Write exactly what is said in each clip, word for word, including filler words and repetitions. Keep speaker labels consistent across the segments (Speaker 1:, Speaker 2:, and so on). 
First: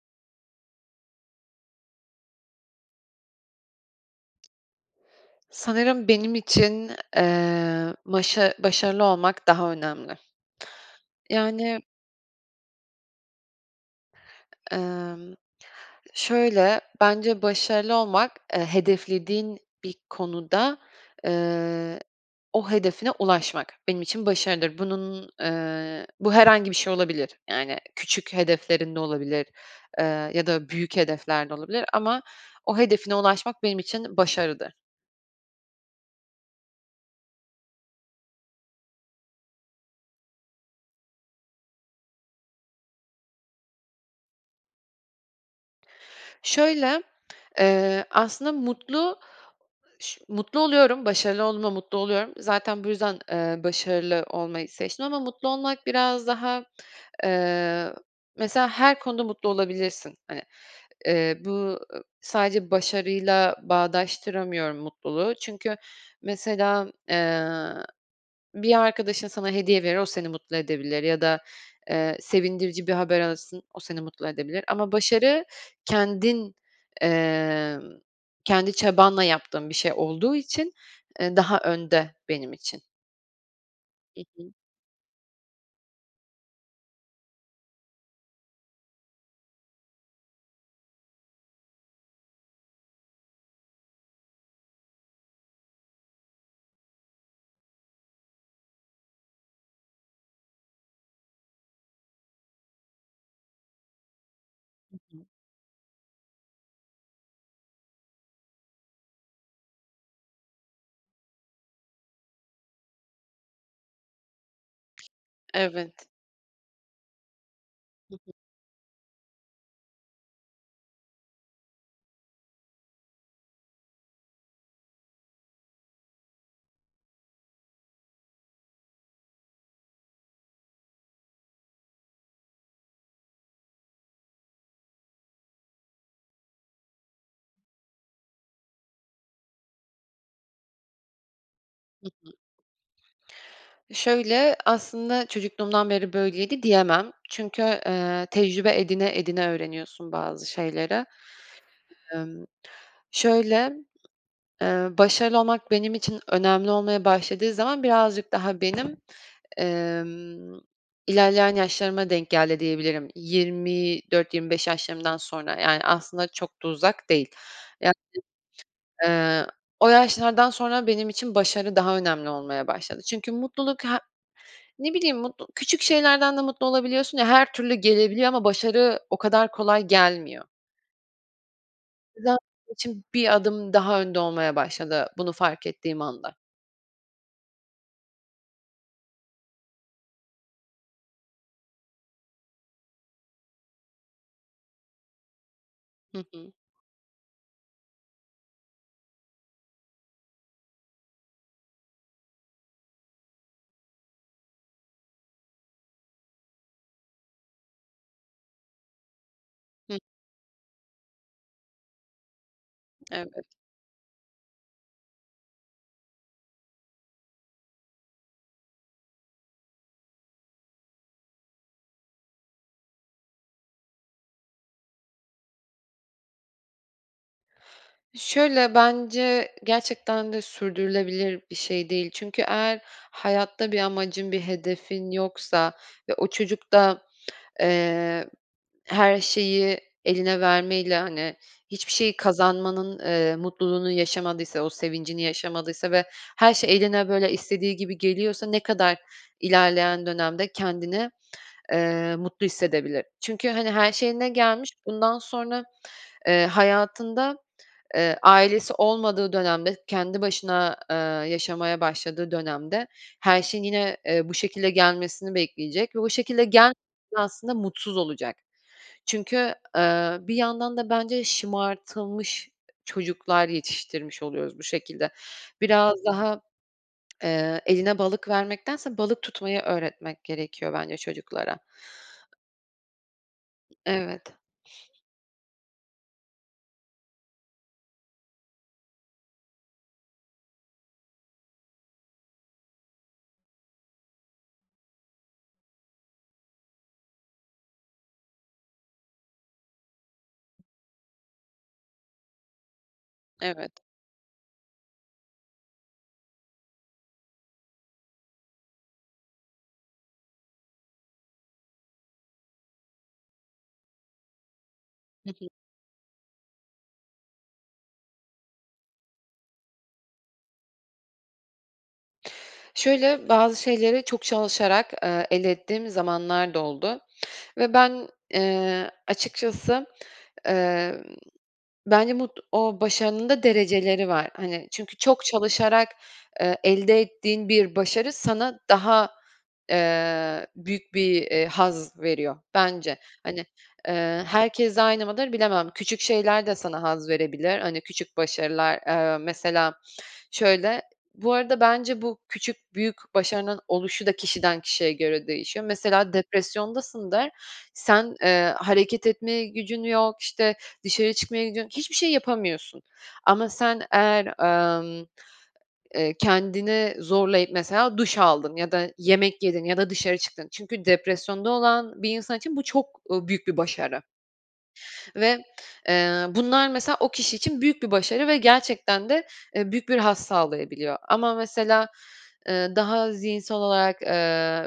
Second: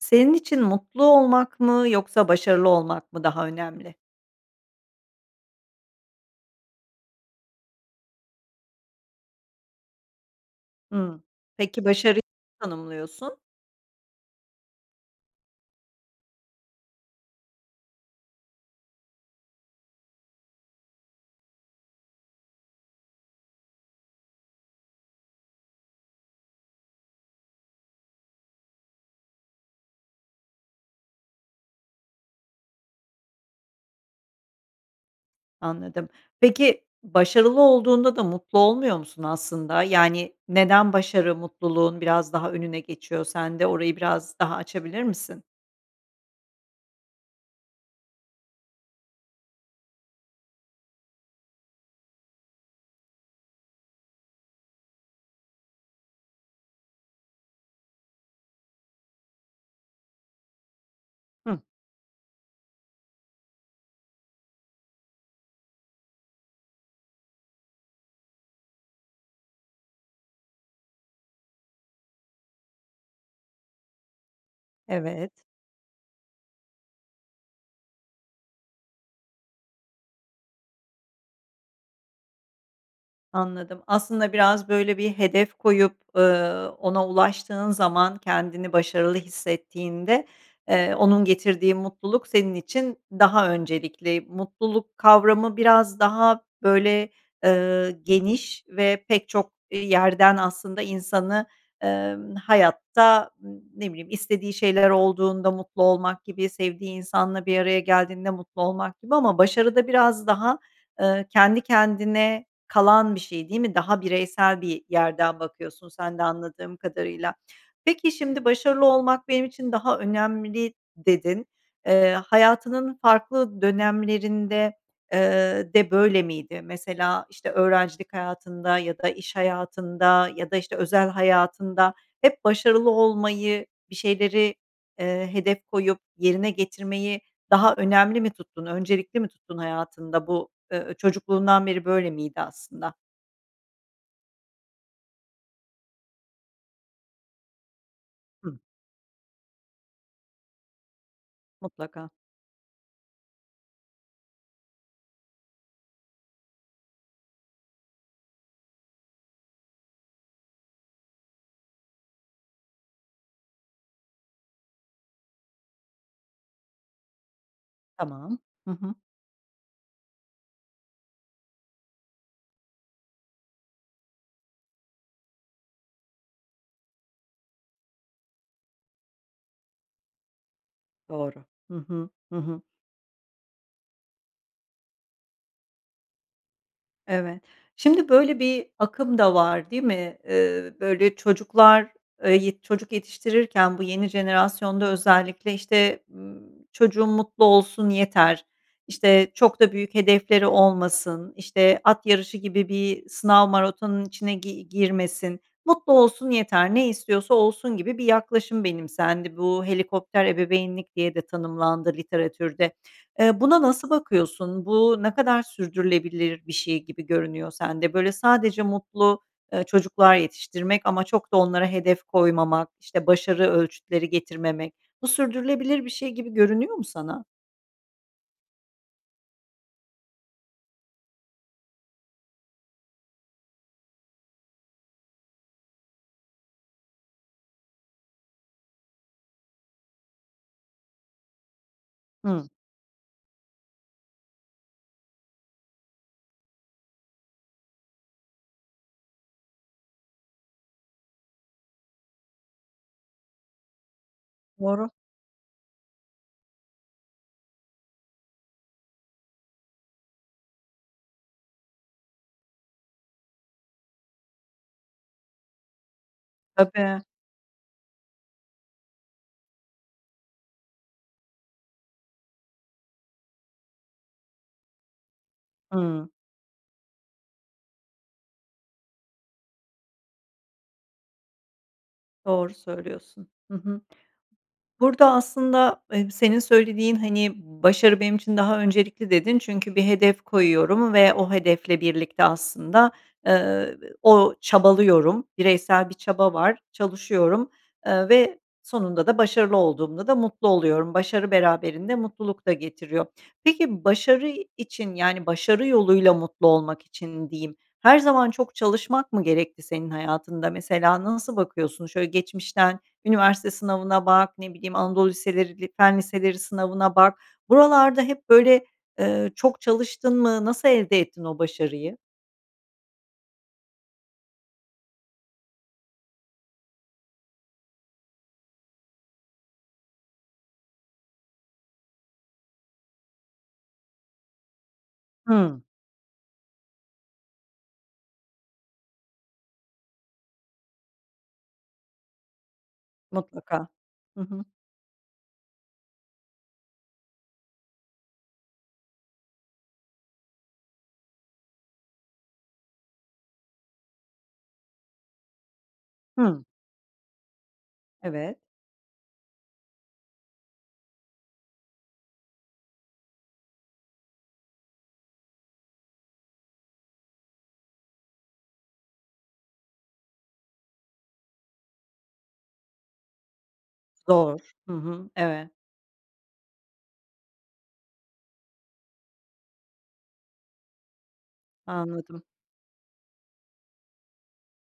Speaker 1: Senin için mutlu olmak mı yoksa başarılı olmak mı daha önemli?
Speaker 2: Sanırım benim için, eee, başa başarılı olmak daha önemli.
Speaker 1: Hımm.
Speaker 2: Yani
Speaker 1: Peki, başarı [unintelligible] tanımlıyorsun?
Speaker 2: Emm. Şöyle, bence başarılı olmak, eee, hedeflediğin bir konuda, eee, o hedefine ulaşmak, benim için başarıdır. Bunun, eee, bu herhangi bir şey olabilir. Yani küçük hedeflerin de olabilir, eee, ya da büyük hedefler de olabilir ama o hedefine ulaşmak benim için başarıdır.
Speaker 1: Anladım. Peki, başarılı olduğunda da mutlu olmuyor musun aslında? Yani, neden başarı mutluluğun biraz daha önüne geçiyor sende? Orayı biraz daha açabilir misin?
Speaker 2: Şöyle, eee, aslında mutlu ş mutlu oluyorum, başarılı olduğumda mutlu oluyorum. Zaten bu yüzden, eee, başarılı olmayı seçtim ama mutlu olmak biraz daha, eee, mesela her konuda mutlu olabilirsin, hani. Eee, bu,
Speaker 1: Hıh.
Speaker 2: ııı, sadece başarıyla bağdaştıramıyorum mutluluğu. Çünkü mesela, eee, bir arkadaşın sana hediye verir, o seni mutlu edebilir ya da, eee, sevindirici bir haber alırsın, o seni mutlu edebilir ama
Speaker 1: Evet.
Speaker 2: başarı kendin, emm, kendi çabanla yaptığın bir şey olduğu için, eee, daha önde benim için.
Speaker 1: Anladım.
Speaker 2: Hı
Speaker 1: Aslında,
Speaker 2: hı.
Speaker 1: biraz, böyle, bir hedef koyup, ııı, ona ulaştığın zaman kendini başarılı hissettiğinde, eee, onun getirdiği mutluluk senin için daha öncelikli. Mutluluk kavramı biraz daha, böyle, ııı, geniş ve pek çok, iii, yerden aslında insanı, emm, hayatta, ımm, ne bileyim, istediği şeyler
Speaker 2: Hı hı.
Speaker 1: olduğunda mutlu olmak gibi, sevdiği insanla bir araya geldiğinde mutlu olmak gibi ama başarı da biraz daha, ııı, kendi kendine kalan bir şey, değil mi? Daha bireysel bir yerden bakıyorsun
Speaker 2: Evet.
Speaker 1: sen de anladığım kadarıyla. Peki,
Speaker 2: [unintelligible]
Speaker 1: şimdi başarılı olmak benim için daha önemli dedin. Eee, hayatının farklı dönemlerinde, ııı, de böyle miydi? Mesela, işte, öğrencilik hayatında ya da iş hayatında ya da, işte, özel hayatında hep başarılı olmayı, bir şeyleri, eee, hedef koyup yerine getirmeyi daha önemli mi tuttun, öncelikli mi tuttun hayatında? Bu, ııı, çocukluğundan beri
Speaker 2: Hı
Speaker 1: böyle
Speaker 2: hı.
Speaker 1: miydi aslında?
Speaker 2: Şöyle, aslında çocukluğumdan beri böyleydi diyemem. Çünkü, eee,
Speaker 1: [unintelligible]
Speaker 2: tecrübe edine, edine öğreniyorsun bazı şeyleri.
Speaker 1: Mutlaka.
Speaker 2: Emm. Şöyle, eee, başarılı olmak benim için önemli olmaya başladığı zaman birazcık daha benim, emm, ilerleyen yaşlarıma denk geldi diyebilirim. yirmi dört yirmi beş Yaşlarımdan sonra, yani, aslında çok da uzak değil. [unintelligible]
Speaker 1: Tamam. Hı hı.
Speaker 2: Eee, o yaşlardan sonra benim için başarı daha önemli olmaya başladı. Çünkü mutluluk he ne bileyim mutlu küçük şeylerden de mutlu olabiliyorsun ya her türlü gelebiliyor ama başarı o kadar kolay gelmiyor.
Speaker 1: Doğru. Hı hı, hı hı.
Speaker 2: [unintelligible] bir Adım daha önde olmaya başladı bunu fark ettiğim anda.
Speaker 1: Evet. Şimdi böyle bir akım da var, değil mi? Eee, böyle, çocuklar, eee, yet çocuk yetiştirirken bu yeni jenerasyonda özellikle, işte,
Speaker 2: Hı
Speaker 1: ııı,
Speaker 2: hı.
Speaker 1: "Çocuğum mutlu olsun yeter, işte, çok da büyük hedefleri olmasın, işte, at yarışı gibi bir sınav maratonunun içine gi girmesin, mutlu olsun yeter, ne istiyorsa olsun." gibi bir yaklaşım benimsendi. Bu
Speaker 2: Hıı.
Speaker 1: helikopter ebeveynlik diye de tanımlandı literatürde. Eee,
Speaker 2: Evet.
Speaker 1: buna nasıl bakıyorsun? Bu ne kadar sürdürülebilir bir şey gibi görünüyor sende? Böyle, sadece mutlu, eee, çocuklar yetiştirmek ama çok da onlara hedef koymamak, işte, başarı ölçütleri getirmemek, bu sürdürülebilir bir şey gibi görünüyor mu sana?
Speaker 2: Şöyle, bence gerçekten de sürdürülebilir bir şey değil. Çünkü eğer hayatta bir amacın, bir hedefin yoksa ve o çocuk da, eee, her şeyi eline vermeyle, hani, hiçbir şey
Speaker 1: Hıı.
Speaker 2: kazanmanın, eee, mutluluğunu yaşamadıysa, o sevincini yaşamadıysa ve her şey eline, böyle, istediği gibi geliyorsa ne kadar ilerleyen dönemde kendini, eee, mutlu hissedebilir? Çünkü, hani, her şey eline gelmiş,
Speaker 1: Doğru.
Speaker 2: bundan sonra, eee, hayatında, eee, ailesi olmadığı dönemde kendi başına, eee, yaşamaya başladığı dönemde her şeyin yine, eee, bu şekilde gelmesini bekleyecek ve o şekilde [unintelligible]
Speaker 1: Tabii.
Speaker 2: aslında mutsuz olacak. Çünkü, eee, bir yandan da bence şımartılmış çocuklar yetiştirmiş oluyoruz bu şekilde. Biraz
Speaker 1: Hıı.
Speaker 2: daha, eee, eline balık vermektense balık tutmayı öğretmek gerekiyor bence çocuklara.
Speaker 1: Doğru söylüyorsun. Hı hı.
Speaker 2: Evet.
Speaker 1: Burada aslında, eee, senin söylediğin, hani, başarı benim için daha öncelikli dedin çünkü bir hedef koyuyorum ve o hedefle birlikte aslında, eee, o çabalıyorum, bireysel bir çaba var, çalışıyorum, eee, ve sonunda da başarılı olduğumda da mutlu oluyorum. Başarı beraberinde mutluluk da getiriyor.
Speaker 2: Evet.
Speaker 1: Peki, başarı için, yani, başarı yoluyla mutlu olmak için diyeyim, her zaman çok çalışmak mı gerekti senin hayatında? Mesela nasıl bakıyorsun, şöyle geçmişten üniversite sınavına bak, ne bileyim, Anadolu
Speaker 2: Hı hı.
Speaker 1: liseleri, Fen liseleri sınavına bak, buralarda hep böyle, eee, çok çalıştın mı, nasıl elde ettin o başarıyı?
Speaker 2: Şöyle, bazı şeyleri çok çalışarak, eee, elde ettiğim zamanlar da oldu ve ben, eee, açıkçası, eee, bence bud o başarının da dereceleri var, hani. Çünkü çok
Speaker 1: Hıı.
Speaker 2: çalışarak, eee, elde ettiğin bir başarı sana daha, eee, büyük bir, eee, haz veriyor, bence. Hani,
Speaker 1: Mutlaka. Hı
Speaker 2: eee,
Speaker 1: hı.
Speaker 2: herkes aynı mıdır bilemem. Küçük şeyler de sana haz verebilir. Hani, küçük başarılar, eee, mesela, şöyle Bu arada bence bu küçük büyük başarının oluşu da kişiden kişiye göre değişiyor. Mesela
Speaker 1: Hıı.
Speaker 2: depresyondasındır, sen,
Speaker 1: Evet.
Speaker 2: eee, hareket etmeye gücün yok, işte, dışarı çıkmaya gidiyorsun, hiçbir şey yapamıyorsun ama sen eğer, emm, eee, kendini zorlayıp mesela duş aldın ya da yemek yedin ya da dışarı çıktın. Çünkü depresyonda olan bir insan için bu çok, ııı, büyük bir başarı
Speaker 1: Zor. Hı hı.
Speaker 2: ve,
Speaker 1: Evet.
Speaker 2: eee, bunlar mesela o kişi için büyük bir başarı ve gerçekten de, eee, büyük bir haz sağlayabiliyor. Ama mesela,
Speaker 1: Anladım.
Speaker 2: eee, daha zihinsel olarak, eee,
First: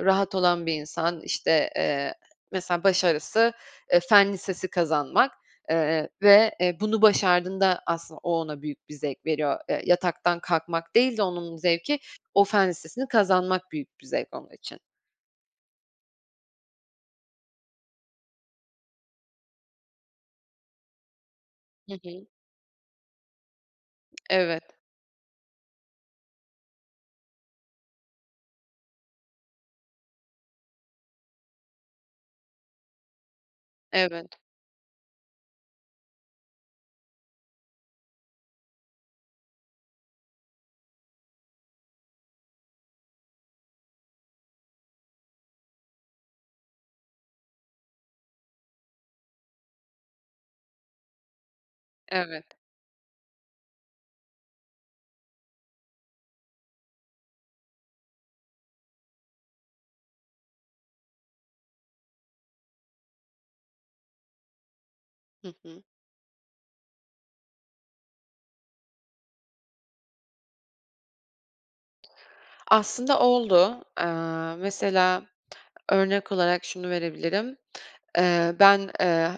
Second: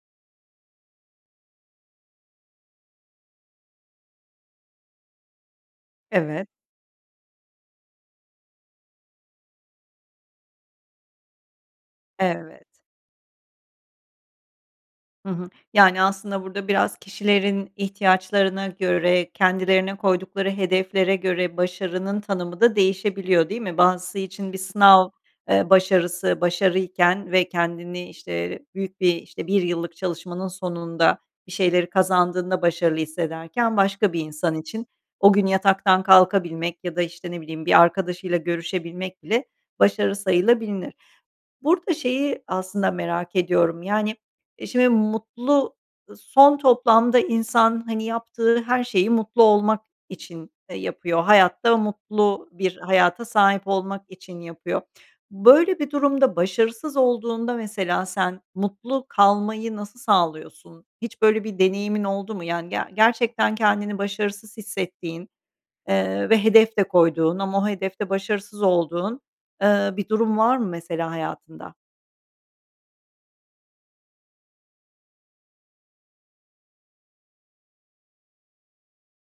Speaker 2: rahat olan bir insan, işte, eee, mesela başarısı, eee, fen lisesi kazanmak, eee,
Speaker 1: Evet.
Speaker 2: ve, eee, bunu başardığında aslında o ona büyük bir zevk veriyor. Eee, yataktan kalkmak değil de onun zevki o
Speaker 1: Evet.
Speaker 2: fen listesini kazanmak büyük bir zevk onun için.
Speaker 1: Hı hı. Yani, aslında burada biraz kişilerin ihtiyaçlarına göre, kendilerine koydukları hedeflere göre
Speaker 2: Hı
Speaker 1: başarının
Speaker 2: hı.
Speaker 1: tanımı da değişebiliyor, değil mi? Bazısı için bir
Speaker 2: Evet.
Speaker 1: sınav, eee, başarısı başarıyken ve kendini, işte, büyük bir işte bir yıllık çalışmanın sonunda bir şeyleri kazandığında başarılı hissederken başka bir
Speaker 2: Evet.
Speaker 1: insan için o gün yataktan kalkabilmek ya da, işte, ne bileyim, bir arkadaşıyla görüşebilmek bile başarı sayılabilinir. Burada şeyi aslında merak ediyorum, yani, e, şimdi mutlu son toplamda insan, hani, yaptığı her şeyi mutlu olmak için, eee, yapıyor, hayatta
Speaker 2: Evet.
Speaker 1: mutlu bir hayata sahip olmak için yapıyor. Böyle bir durumda başarısız olduğunda mesela sen mutlu kalmayı nasıl sağlıyorsun? Hiç böyle bir deneyimin oldu mu? Yani, ge gerçekten kendini başarısız hissettiğin,
Speaker 2: Hı hı.
Speaker 1: eee, ve hedef de koyduğun ama o hedef de başarısız olduğun, eee, bir durum var mı mesela hayatında?
Speaker 2: Aslında oldu. Eee, mesela örnek olarak şunu verebilirim. Eee, ben, eee,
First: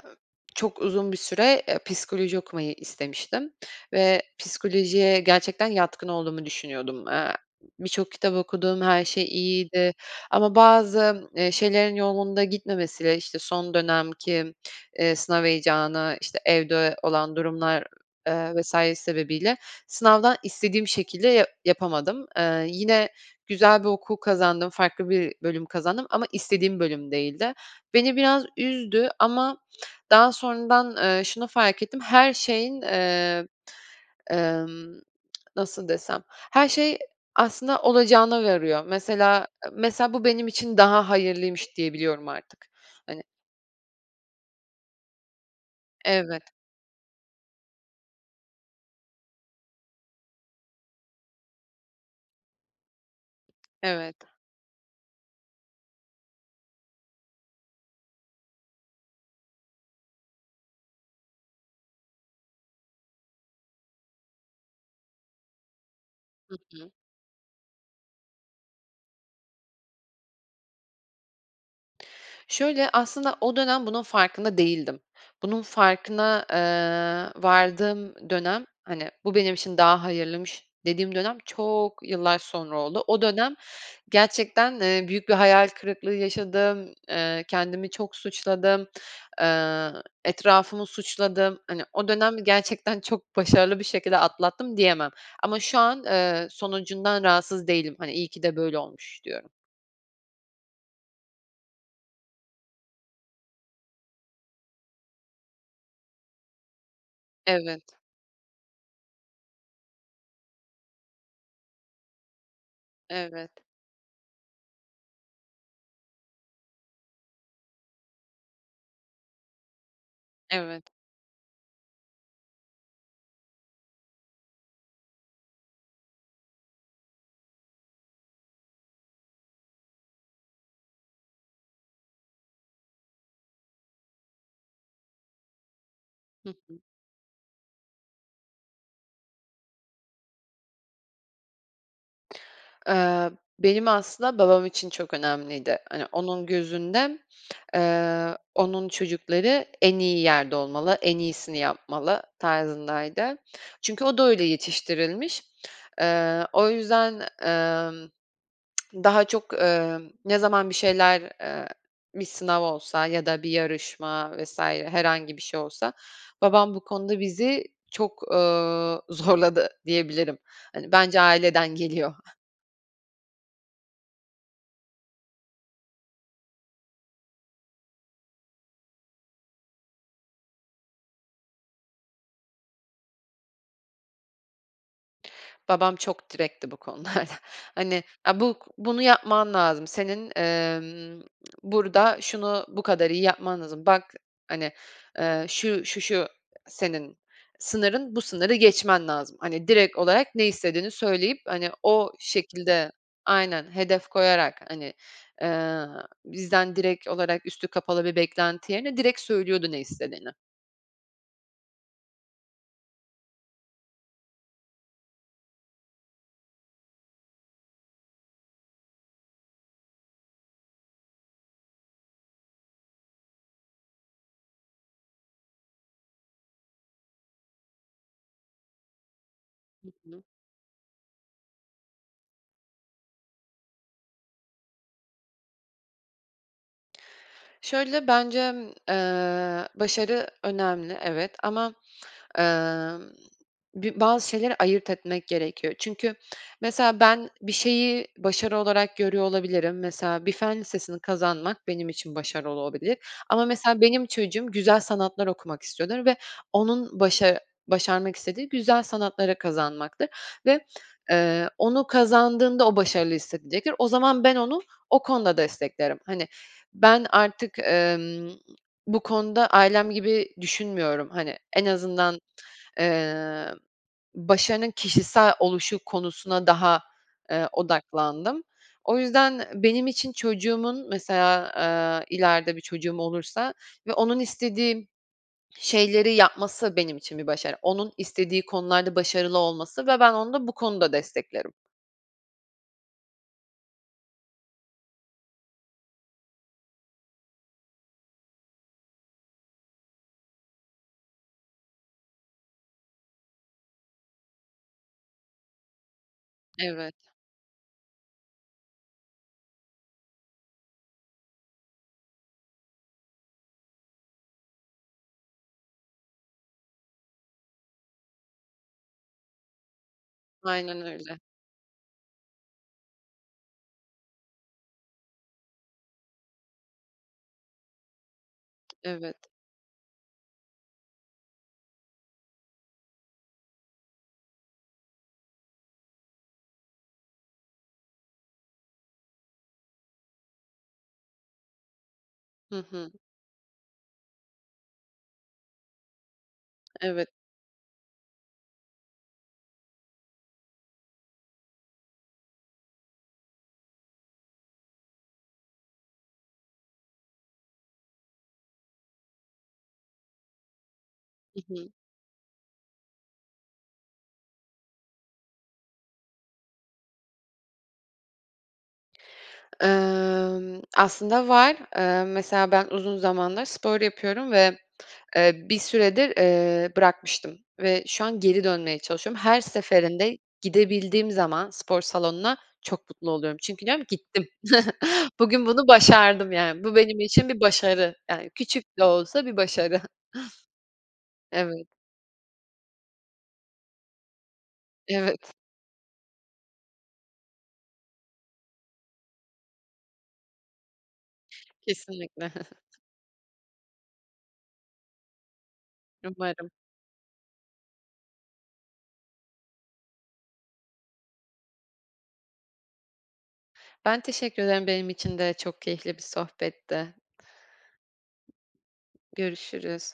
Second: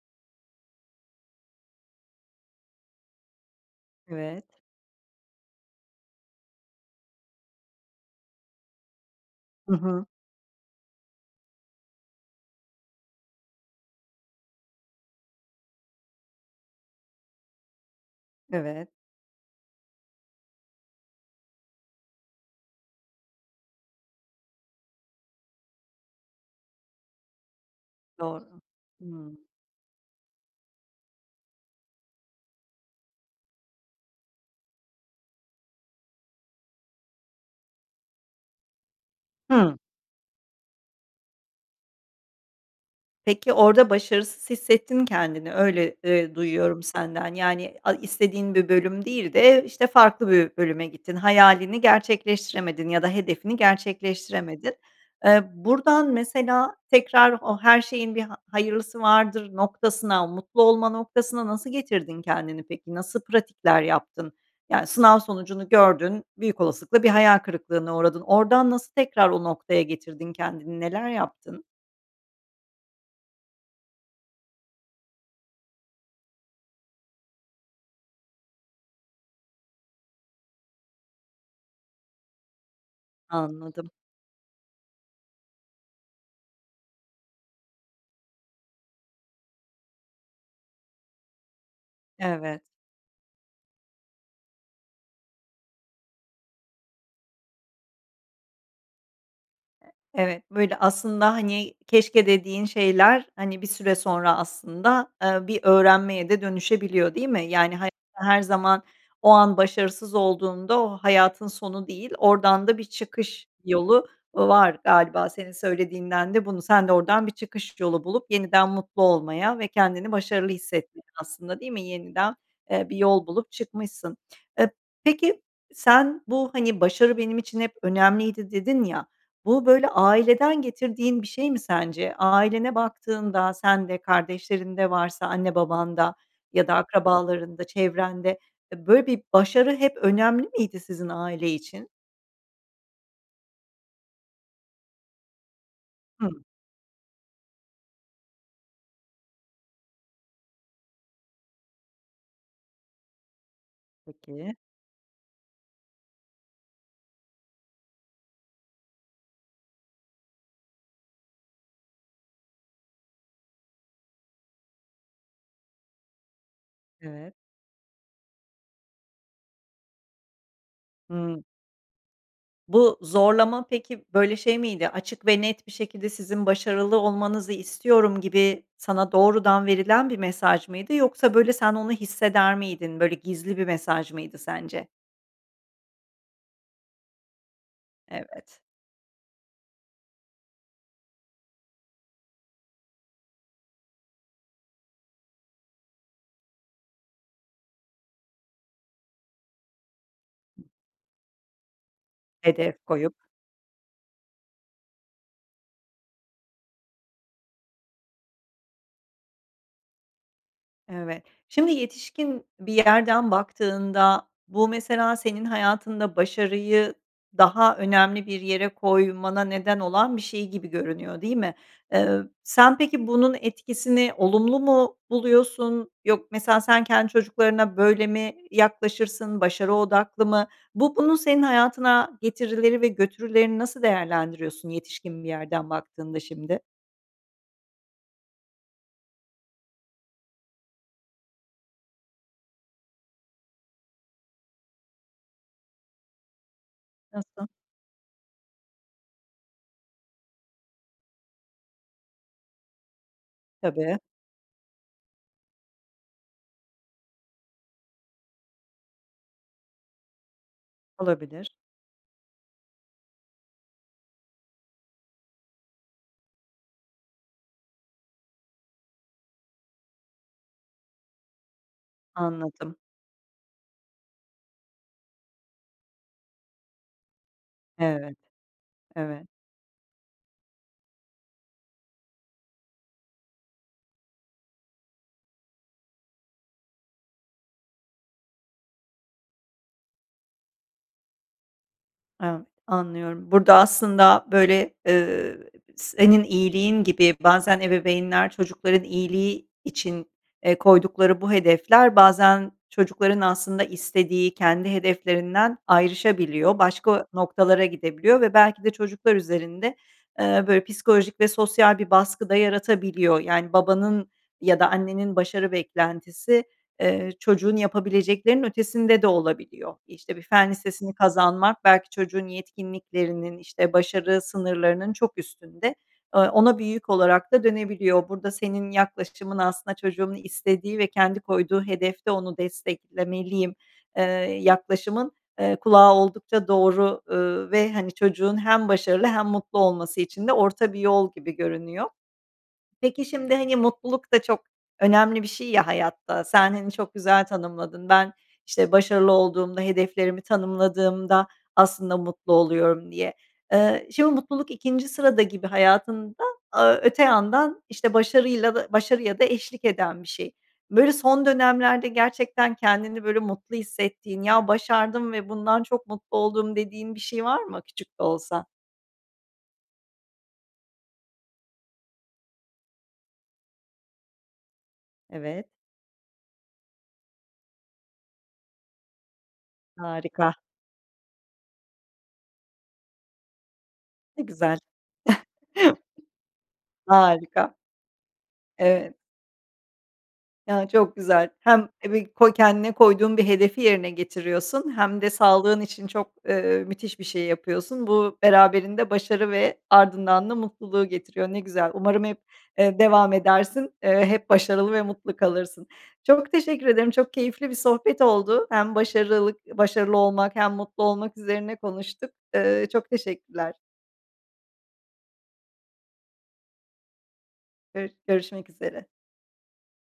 Speaker 2: çok uzun bir süre, eee, psikoloji okumayı istemiştim ve
Speaker 1: Evet.
Speaker 2: psikolojiye gerçekten yatkın olduğumu düşünüyordum. Eee, birçok kitap okudum, her şey
Speaker 1: Hı
Speaker 2: iyiydi
Speaker 1: hı.
Speaker 2: ama bazı, eee, şeylerin yolunda gitmemesiyle, işte, son dönem ki, eee, sınav heyecanı, işte, evde olan durumlar, eee, vs.
Speaker 1: Evet.
Speaker 2: sebebiyle sınavdan istediğim şekilde ya yapamadım. Eee, yine güzel bir okul kazandım, farklı bir bölüm kazandım ama istediğim bölüm değildi. Beni biraz
Speaker 1: Doğru.
Speaker 2: üzdü
Speaker 1: Hımm.
Speaker 2: ama daha sonradan, eee, şunu fark ettim, her şeyin, eee, emm, nasıl desem? Her şey aslında olacağına varıyor. Mesela
Speaker 1: Hımm.
Speaker 2: mesela, bu benim için daha hayırlıymış diyebiliyorum artık. Hani
Speaker 1: Peki orada başarısız hissettin kendini, öyle, eee,
Speaker 2: Evet.
Speaker 1: duyuyorum senden. Yani, a istediğin bir bölüm değil de, işte, farklı bir bölüme gittin. Hayalini gerçekleştiremedin ya da hedefini
Speaker 2: Evet.
Speaker 1: gerçekleştiremedin. Eee, buradan mesela tekrar o her şeyin bir ha hayırlısı vardır noktasına, mutlu olma noktasına nasıl getirdin kendini peki, nasıl pratikler yaptın? Yani, sınav sonucunu gördün,
Speaker 2: Hı
Speaker 1: büyük
Speaker 2: hı.
Speaker 1: olasılıkla bir hayal kırıklığına uğradın. Oradan nasıl tekrar o noktaya getirdin kendini, neler yaptın?
Speaker 2: Şöyle, aslında o dönem bunun farkında değildim. Bunun farkına, eee, vardığım dönem, hani, bu benim için daha hayırlıymış dediğim dönem çok yıllar sonra oldu. O dönem
Speaker 1: Anladım.
Speaker 2: gerçekten, eee, büyük bir hayal kırıklığı yaşadım. Eee, kendimi çok suçladım. Eee, etrafımı suçladım. Hani, o dönem
Speaker 1: Evet.
Speaker 2: gerçekten çok başarılı bir şekilde atlattım diyemem ama şu an, eee, sonucundan rahatsız değilim. Hani, iyi ki de böyle olmuş diyorum.
Speaker 1: Evet, böyle, aslında, hani, keşke dediğin şeyler, hani, bir süre sonra aslında, eee, bir öğrenmeye de dönüşebiliyor, değil mi? Yani, [unintelligible]
Speaker 2: Evet.
Speaker 1: her zaman o an başarısız olduğunda o hayatın sonu değil, oradan da bir çıkış
Speaker 2: Evet.
Speaker 1: yolu var galiba senin söylediğinden de bunu Sen de oradan bir çıkış yolu bulup yeniden mutlu olmaya ve kendini başarılı
Speaker 2: Evet.
Speaker 1: hissettin aslında, değil mi? Yeniden, eee, bir yol bulup çıkmışsın. Eee, peki, sen bu, hani, başarı benim için hep önemliydi dedin ya, bu böyle aileden getirdiğin bir şey mi sence? Ailene baktığında, sen de, kardeşlerin de varsa, anne babanda
Speaker 2: Hı
Speaker 1: ya da
Speaker 2: hı.
Speaker 1: akrabalarında, çevrende, eee, böyle bir başarı hep önemli miydi sizin aile için?
Speaker 2: Iıı, benim aslında babam için çok önemliydi. Hani,
Speaker 1: Hıı.
Speaker 2: onun gözünde, ııı, onun çocukları en iyi yerde olmalı, en iyisini yapmalı tarzındaydı. Çünkü o da öyle
Speaker 1: Peki.
Speaker 2: yetiştirilmiş. Iıı, o yüzden, ımm, daha çok, ııı, ne zaman bir şeyler, ııı, bir sınav olsa ya da bir yarışma vs. herhangi bir şey olsa babam bu konuda
Speaker 1: Evet.
Speaker 2: bizi çok, ııı, zorladı diyebilirim. Hani, bence
Speaker 1: Hımm.
Speaker 2: aileden geliyor.
Speaker 1: Bu zorlama peki, böyle, şey miydi? Açık ve net bir şekilde, "Sizin başarılı olmanızı istiyorum." gibi sana doğrudan verilen bir mesaj mıydı yoksa, böyle, sen onu hisseder miydin, böyle gizli bir mesaj mıydı sence?
Speaker 2: Babam çok direktti bu konularda. Hani, ha, bu
Speaker 1: Evet.
Speaker 2: bunu yapman lazım. Senin, emm, burada şunu bu kadar iyi yapman lazım. "Bak, hani, eee, şu, şu, şu, senin sınırın, bu sınırı geçmen lazım." Hani, direkt olarak ne istediğini söyleyip, hani, o
Speaker 1: Hedef
Speaker 2: şekilde
Speaker 1: koyup.
Speaker 2: Aynen hedef koyarak, hani, eee, bizden direkt olarak üstü kapalı bir beklenti yerine direkt söylüyordu ne istediğini.
Speaker 1: Evet, şimdi yetişkin bir yerden baktığında, bu mesela senin hayatında başarıyı daha önemli bir yere koymana neden olan bir şey gibi görünüyor, değil mi? Iıı, sen peki bunun etkisini olumlu mu buluyorsun? Yok Mesela sen kendi çocuklarına böyle mi yaklaşırsın? Başarı
Speaker 2: Hı hı.
Speaker 1: odaklı mı? Bu bunun senin hayatına getirileri ve götürülerini nasıl değerlendiriyorsun yetişkin bir yerden baktığında şimdi?
Speaker 2: Şöyle, bencem, eee, başarı önemli, evet ama, emm, bi bazı şeyleri ayırt etmek gerekiyor. Çünkü mesela ben
Speaker 1: Nasıl?
Speaker 2: bir şeyi başarı olarak görüyor olabilirim. Mesela bir fen lisesini kazanmak benim için başarı olabilir ama mesela
Speaker 1: Tabii.
Speaker 2: benim çocuğum güzel sanatlar okumak istiyordur ve onun başa başarmak istediği güzel sanatları kazanmaktır ve, eee,
Speaker 1: Olabilir.
Speaker 2: onu kazandığında o başarılı hissedecektir. O zaman ben onu o konuda desteklerim. Hani, ben artık, emm, bu konuda ailem gibi düşünmüyorum, hani, en azından,
Speaker 1: Anladım.
Speaker 2: emm, başarının kişisel oluşu konusuna daha, eee,
Speaker 1: Evet.
Speaker 2: odaklandım. O
Speaker 1: Evet.
Speaker 2: yüzden benim için çocuğumun mesela, eee, ileride bir çocuğum olursa ve onun istediği şeyleri yapması benim için bir başarı, onun istediği konularda başarılı olması. Ve ben onu da bu konuda desteklerim.
Speaker 1: Evet, anlıyorum. Burada, aslında, böyle, ııı, senin iyiliğin gibi bazen ebeveynler çocukların iyiliği için, eee, koydukları bu hedefler bazen çocukların aslında istediği, kendi hedeflerinden ayrışabiliyor,
Speaker 2: Evet.
Speaker 1: başka noktalara gidebiliyor ve belki de çocuklar üzerinde, eee, böyle, psikolojik ve sosyal bir baskı da yaratabiliyor. Yani, babanın ya da annenin başarı beklentisi, eee, çocuğun yapabileceklerinin ötesinde de olabiliyor. İşte, bir fen
Speaker 2: Aynen
Speaker 1: lisesini
Speaker 2: öyle.
Speaker 1: kazanmak belki çocuğun yetkinliklerinin, işte, başarı sınırlarının çok üstünde. Eee, ona bir yük olarak da dönebiliyor. Burada senin
Speaker 2: Evet.
Speaker 1: yaklaşımın aslında "Çocuğumun istediği ve kendi koyduğu hedefte onu desteklemeliyim." eee, yaklaşımın, eee, kulağa oldukça doğru, ııı, ve, hani, çocuğun hem başarılı hem mutlu olması için de orta bir yol gibi görünüyor.
Speaker 2: Hı hı.
Speaker 1: Peki, şimdi, hani, mutluluk da çok önemli bir şey ya hayatta, sen, hani, çok
Speaker 2: Evet.
Speaker 1: güzel tanımladın, ben, işte, "Başarılı olduğumda, hedeflerimi tanımladığımda aslında mutlu oluyorum." diye. Iıı, şimdi mutluluk ikinci sırada gibi hayatında, aaa, öte yandan, işte, başarıyla da başarıya da eşlik eden bir şey. Böyle, son
Speaker 2: Hı hı.
Speaker 1: dönemlerde gerçekten kendini, böyle, mutlu hissettiğin, "Ya, başardım ve bundan çok mutlu oldum." dediğin bir şey var mı küçük de olsa?
Speaker 2: Emm, aslında var. Emm, mesela ben uzun zamandır spor yapıyorum ve, eee,
Speaker 1: Evet.
Speaker 2: bir süredir, eee, bırakmıştım ve şu an geri dönmeye çalışıyorum. Her seferinde,
Speaker 1: Harika.
Speaker 2: gidebildiğim zaman spor salonuna çok mutlu oluyorum. Çünkü diyorum,
Speaker 1: Ne
Speaker 2: "gittim."
Speaker 1: güzel.
Speaker 2: Bugün bunu başardım yani. Bu benim için bir
Speaker 1: Harika.
Speaker 2: başarı. Yani, küçük de
Speaker 1: Evet.
Speaker 2: olsa bir başarı.
Speaker 1: Ya çok güzel.
Speaker 2: Evet.
Speaker 1: Hem ebi koy kendine koyduğun bir hedefi yerine getiriyorsun hem de
Speaker 2: Evet.
Speaker 1: sağlığın için çok, ııı, müthiş bir şey yapıyorsun. Bu beraberinde başarı ve ardından da mutluluğu getiriyor. Ne güzel, umarım hep,
Speaker 2: Kesinlikle.
Speaker 1: ııı, devam edersin, ııı, hep başarılı ve mutlu kalırsın. Çok
Speaker 2: Umarım.
Speaker 1: teşekkür ederim, çok keyifli bir sohbet oldu. Hem başarılık başarılı olmak hem mutlu olmak üzerine konuştuk. Iıı, çok teşekkürler.
Speaker 2: Ben teşekkür ederim, benim için de çok keyifli bir sohbetti.
Speaker 1: Gör görüşmek üzere.
Speaker 2: Görüşürüz.